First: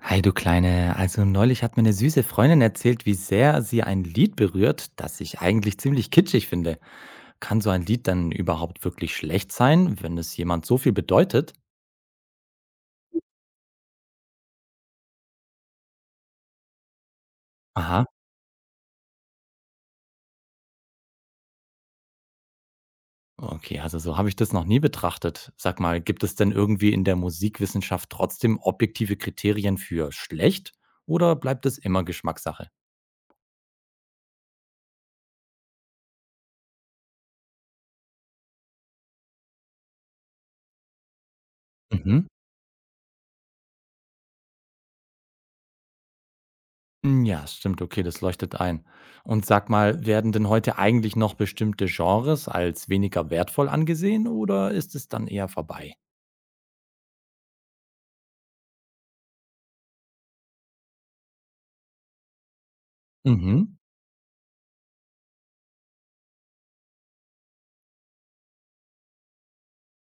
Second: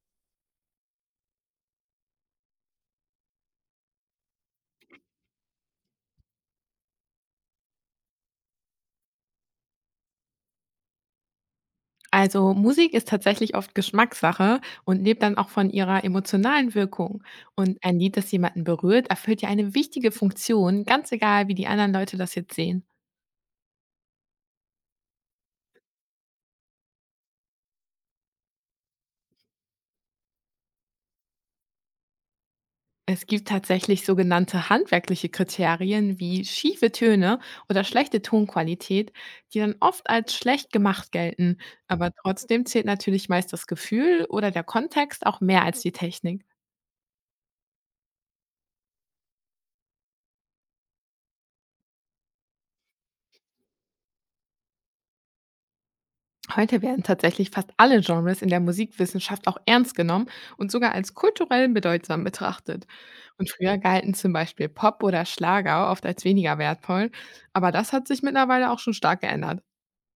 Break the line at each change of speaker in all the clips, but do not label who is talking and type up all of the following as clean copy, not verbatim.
Hi, du Kleine. Also neulich hat mir eine süße Freundin erzählt, wie sehr sie ein Lied berührt, das ich eigentlich ziemlich kitschig finde. Kann so ein Lied dann überhaupt wirklich schlecht sein, wenn es jemand so viel bedeutet?
Also Musik ist tatsächlich oft Geschmackssache und lebt dann auch von ihrer emotionalen Wirkung. Und ein
Aha,
Lied, das jemanden berührt, erfüllt ja eine wichtige Funktion, ganz egal, wie die anderen Leute das jetzt sehen.
okay, also so habe ich das noch nie betrachtet. Sag mal, gibt es denn irgendwie in der Musikwissenschaft trotzdem objektive Kriterien für schlecht oder bleibt es immer Geschmackssache?
Es gibt tatsächlich sogenannte handwerkliche Kriterien wie schiefe Töne oder schlechte Tonqualität, die dann oft als schlecht gemacht gelten. Aber
Mhm.
trotzdem zählt natürlich meist das Gefühl oder der Kontext auch mehr als die Technik.
Hm, ja, stimmt, okay, das leuchtet ein. Und sag mal, werden denn heute eigentlich noch bestimmte Genres als weniger wertvoll angesehen oder ist es dann eher vorbei?
Heute werden tatsächlich fast alle Genres in der Musikwissenschaft auch ernst genommen und sogar als kulturell bedeutsam betrachtet. Und
Mhm.
früher galten zum Beispiel Pop oder Schlager oft als weniger wertvoll, aber das hat sich mittlerweile auch schon stark geändert.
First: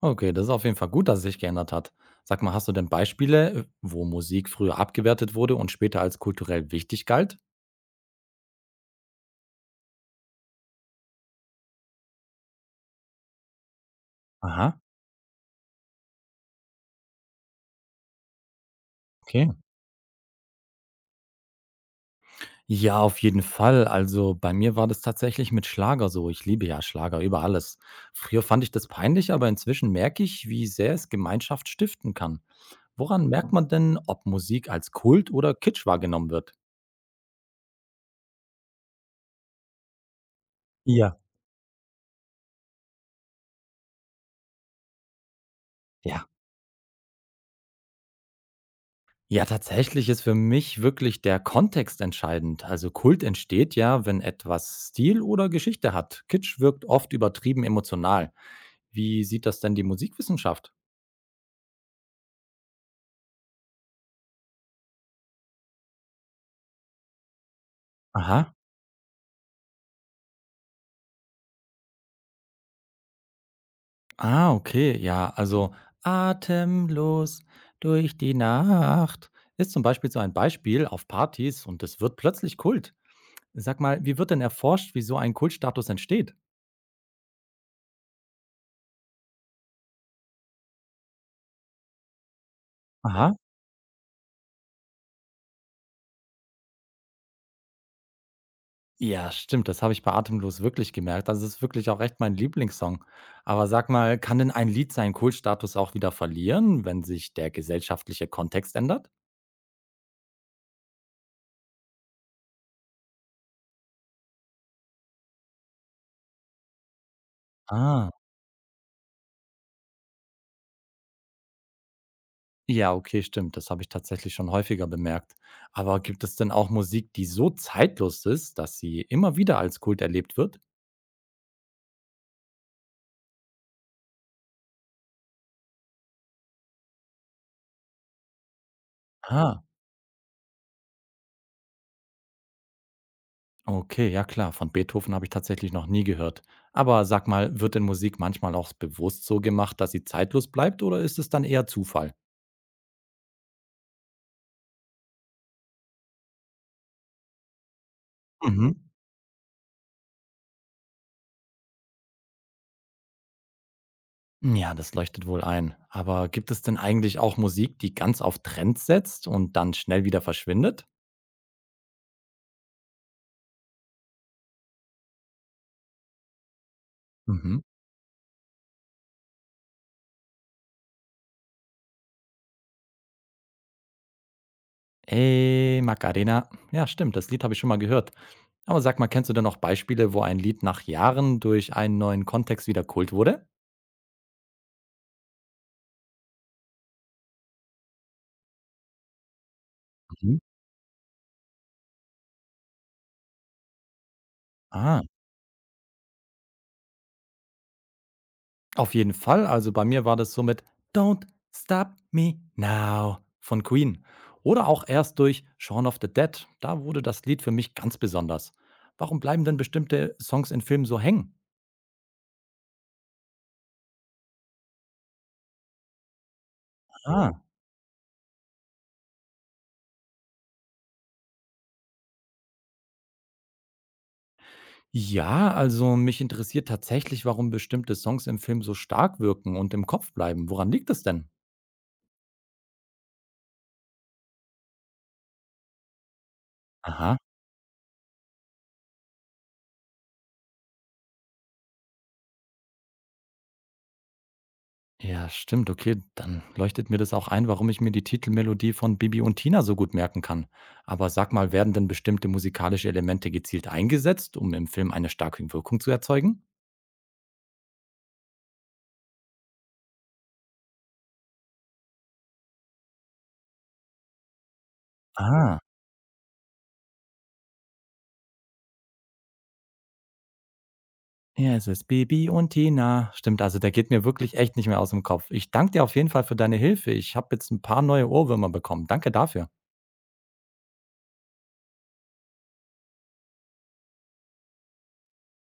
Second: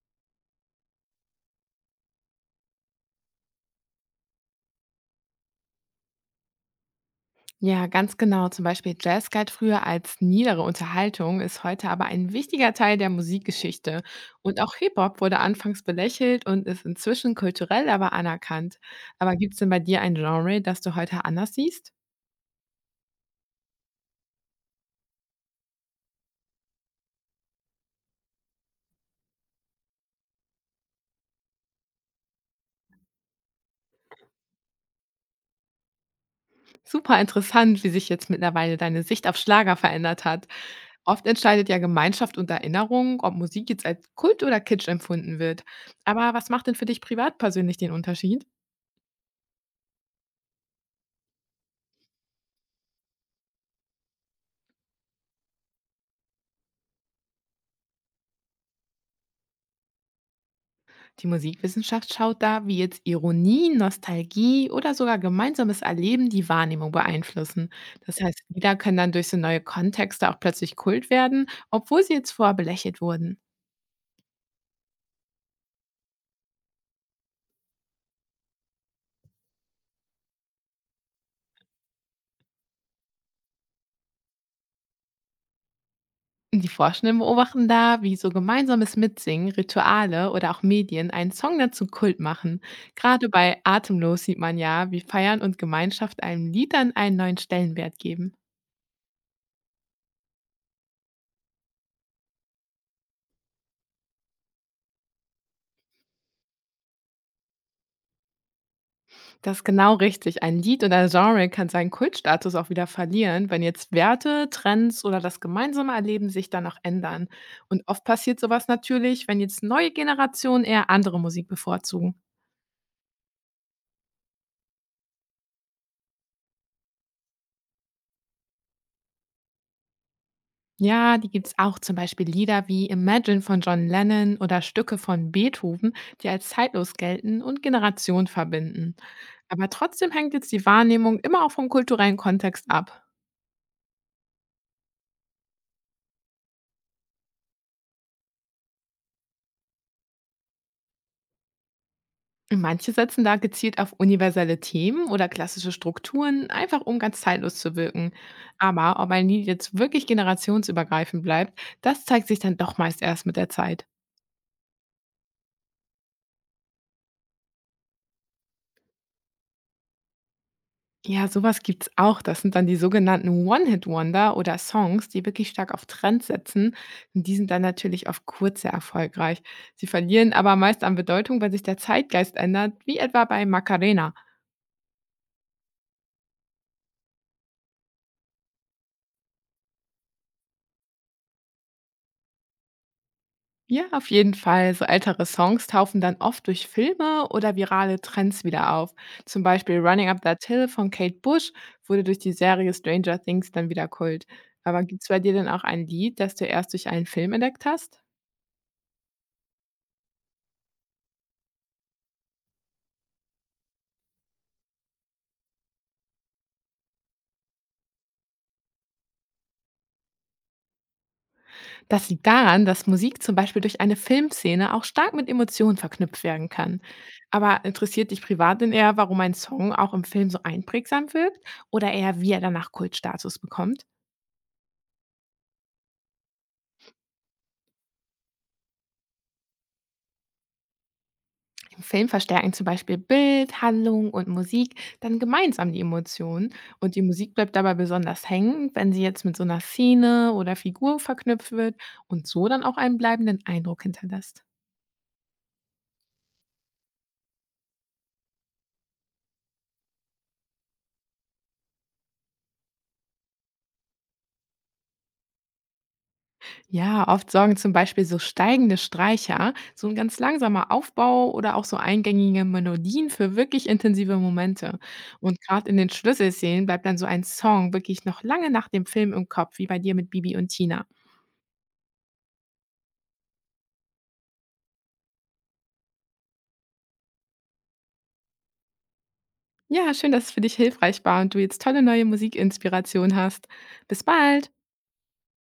Okay, das ist auf jeden Fall gut, dass es sich geändert hat. Sag mal, hast du denn Beispiele, wo Musik früher abgewertet wurde und später als kulturell wichtig galt?
Ja, ganz genau. Zum Beispiel Jazz galt früher als niedere Unterhaltung, ist heute aber ein wichtiger Teil der Musikgeschichte. Und auch
Aha,
Hip-Hop wurde anfangs belächelt und ist inzwischen kulturell aber anerkannt. Aber
okay.
gibt es denn bei dir ein Genre, das du heute anders siehst?
Ja, auf jeden Fall. Also, bei mir war das tatsächlich mit Schlager so. Ich liebe ja Schlager über alles. Früher fand ich das peinlich, aber inzwischen merke ich, wie sehr es Gemeinschaft stiften kann. Woran merkt man denn, ob Musik als Kult oder Kitsch wahrgenommen wird?
Super interessant, wie sich jetzt mittlerweile deine Sicht auf Schlager verändert hat.
Ja.
Oft entscheidet ja Gemeinschaft und Erinnerung, ob Musik jetzt als Kult oder Kitsch empfunden wird.
Ja.
Aber was macht denn für dich privat persönlich den Unterschied?
Ja, tatsächlich ist für mich wirklich der Kontext entscheidend. Also Kult entsteht ja, wenn etwas Stil oder Geschichte hat. Kitsch wirkt oft übertrieben emotional. Wie sieht das denn die Musikwissenschaft?
Die Musikwissenschaft schaut da, wie jetzt Ironie, Nostalgie oder sogar gemeinsames Erleben die Wahrnehmung beeinflussen. Das heißt,
Aha.
Lieder können dann durch so neue Kontexte auch plötzlich Kult werden, obwohl sie jetzt vorher belächelt wurden.
Ah, okay, ja, also atemlos durch die Nacht ist zum Beispiel so ein Beispiel auf Partys und es wird plötzlich Kult. Sag mal, wie wird denn erforscht, wie so ein Kultstatus entsteht?
Die Forschenden beobachten da, wie so gemeinsames Mitsingen, Rituale oder auch Medien einen Song dazu Kult machen. Gerade
Aha.
bei Atemlos sieht man ja, wie Feiern und Gemeinschaft einem Lied dann einen neuen Stellenwert geben.
Ja, stimmt, das habe ich bei Atemlos wirklich gemerkt. Das ist wirklich auch echt mein Lieblingssong. Aber sag mal, kann denn ein Lied seinen Kultstatus auch wieder verlieren, wenn sich der gesellschaftliche Kontext ändert?
Das ist genau richtig. Ein Lied oder Genre kann seinen Kultstatus auch wieder verlieren, wenn jetzt Werte, Trends oder das gemeinsame Erleben sich dann auch ändern. Und oft
Ah.
passiert sowas natürlich, wenn jetzt neue Generationen eher andere Musik bevorzugen.
Ja, okay, stimmt. Das habe ich tatsächlich schon häufiger bemerkt. Aber gibt es denn auch Musik, die so zeitlos ist, dass sie immer wieder als Kult erlebt wird?
Ja, die gibt's auch, zum Beispiel Lieder wie Imagine von John Lennon oder Stücke von Beethoven, die als zeitlos gelten und Generationen verbinden.
Ah,
Aber trotzdem hängt jetzt die Wahrnehmung immer auch vom kulturellen Kontext ab.
okay, ja klar. Von Beethoven habe ich tatsächlich noch nie gehört. Aber sag mal, wird denn Musik manchmal auch bewusst so gemacht, dass sie zeitlos bleibt oder ist es dann eher Zufall?
Und manche setzen da gezielt auf universelle Themen oder klassische Strukturen, einfach um ganz zeitlos zu wirken.
Mhm.
Aber ob ein Lied jetzt wirklich generationsübergreifend bleibt, das zeigt sich dann doch meist erst mit der Zeit.
Ja, das leuchtet wohl ein. Aber gibt es denn eigentlich auch Musik, die ganz auf Trends setzt und dann schnell wieder verschwindet?
Ja, sowas gibt's auch. Das sind dann die sogenannten One-Hit-Wonder oder Songs, die wirklich stark auf Trends setzen. Und die sind
Mhm.
dann natürlich auf Kurz sehr erfolgreich. Sie verlieren aber meist an Bedeutung, wenn sich der Zeitgeist ändert, wie etwa bei Macarena.
Ey, Macarena. Ja, stimmt, das Lied habe ich schon mal gehört. Aber sag mal, kennst du denn noch Beispiele, wo ein Lied nach Jahren durch einen neuen Kontext wieder Kult wurde?
Ja, auf jeden Fall. So ältere Songs taufen dann oft durch Filme oder virale Trends wieder auf. Zum Beispiel Running Up
Mhm.
That Hill von Kate Bush wurde durch die Serie Stranger Things dann wieder Kult. Aber
Ah,
gibt's bei dir denn auch ein Lied, das du erst durch einen Film entdeckt hast?
auf jeden Fall. Also bei mir war das so mit Don't Stop Me Now von Queen. Oder auch erst durch Shaun of the Dead. Da wurde das Lied für mich ganz besonders. Warum bleiben denn bestimmte Songs in Filmen so hängen?
Das liegt daran, dass Musik zum Beispiel durch eine Filmszene auch stark mit Emotionen verknüpft werden kann.
Ah.
Aber interessiert dich privat denn eher, warum ein Song auch im Film so einprägsam wirkt oder eher, wie er danach Kultstatus bekommt?
Ja, also mich interessiert tatsächlich, warum bestimmte Songs im Film so stark wirken und im Kopf bleiben. Woran liegt es denn?
Im Film verstärken zum Beispiel Bild, Handlung und Musik dann gemeinsam die Emotionen und die
Aha.
Musik bleibt dabei besonders hängen, wenn sie jetzt mit so einer Szene oder Figur verknüpft wird und so dann auch einen bleibenden Eindruck hinterlässt.
Ja, stimmt. Okay, dann leuchtet mir das auch ein, warum ich mir die Titelmelodie von Bibi und Tina so gut merken kann. Aber sag mal, werden denn bestimmte musikalische Elemente gezielt eingesetzt, um im Film eine starke Wirkung zu erzeugen?
Ja, oft sorgen zum Beispiel so steigende Streicher, so ein ganz langsamer Aufbau oder auch so eingängige Melodien für wirklich intensive Momente. Und
Ah,
gerade in den Schlüsselszenen bleibt dann so ein Song wirklich noch lange nach dem Film im Kopf, wie bei dir mit Bibi und Tina.
ja, es ist Bibi und Tina. Stimmt, also der geht mir wirklich echt nicht mehr aus dem Kopf. Ich danke dir auf jeden Fall für deine Hilfe. Ich habe jetzt ein paar neue Ohrwürmer bekommen. Danke dafür.
Ja, schön, dass es für dich hilfreich war und du jetzt tolle neue Musikinspiration hast. Bis bald!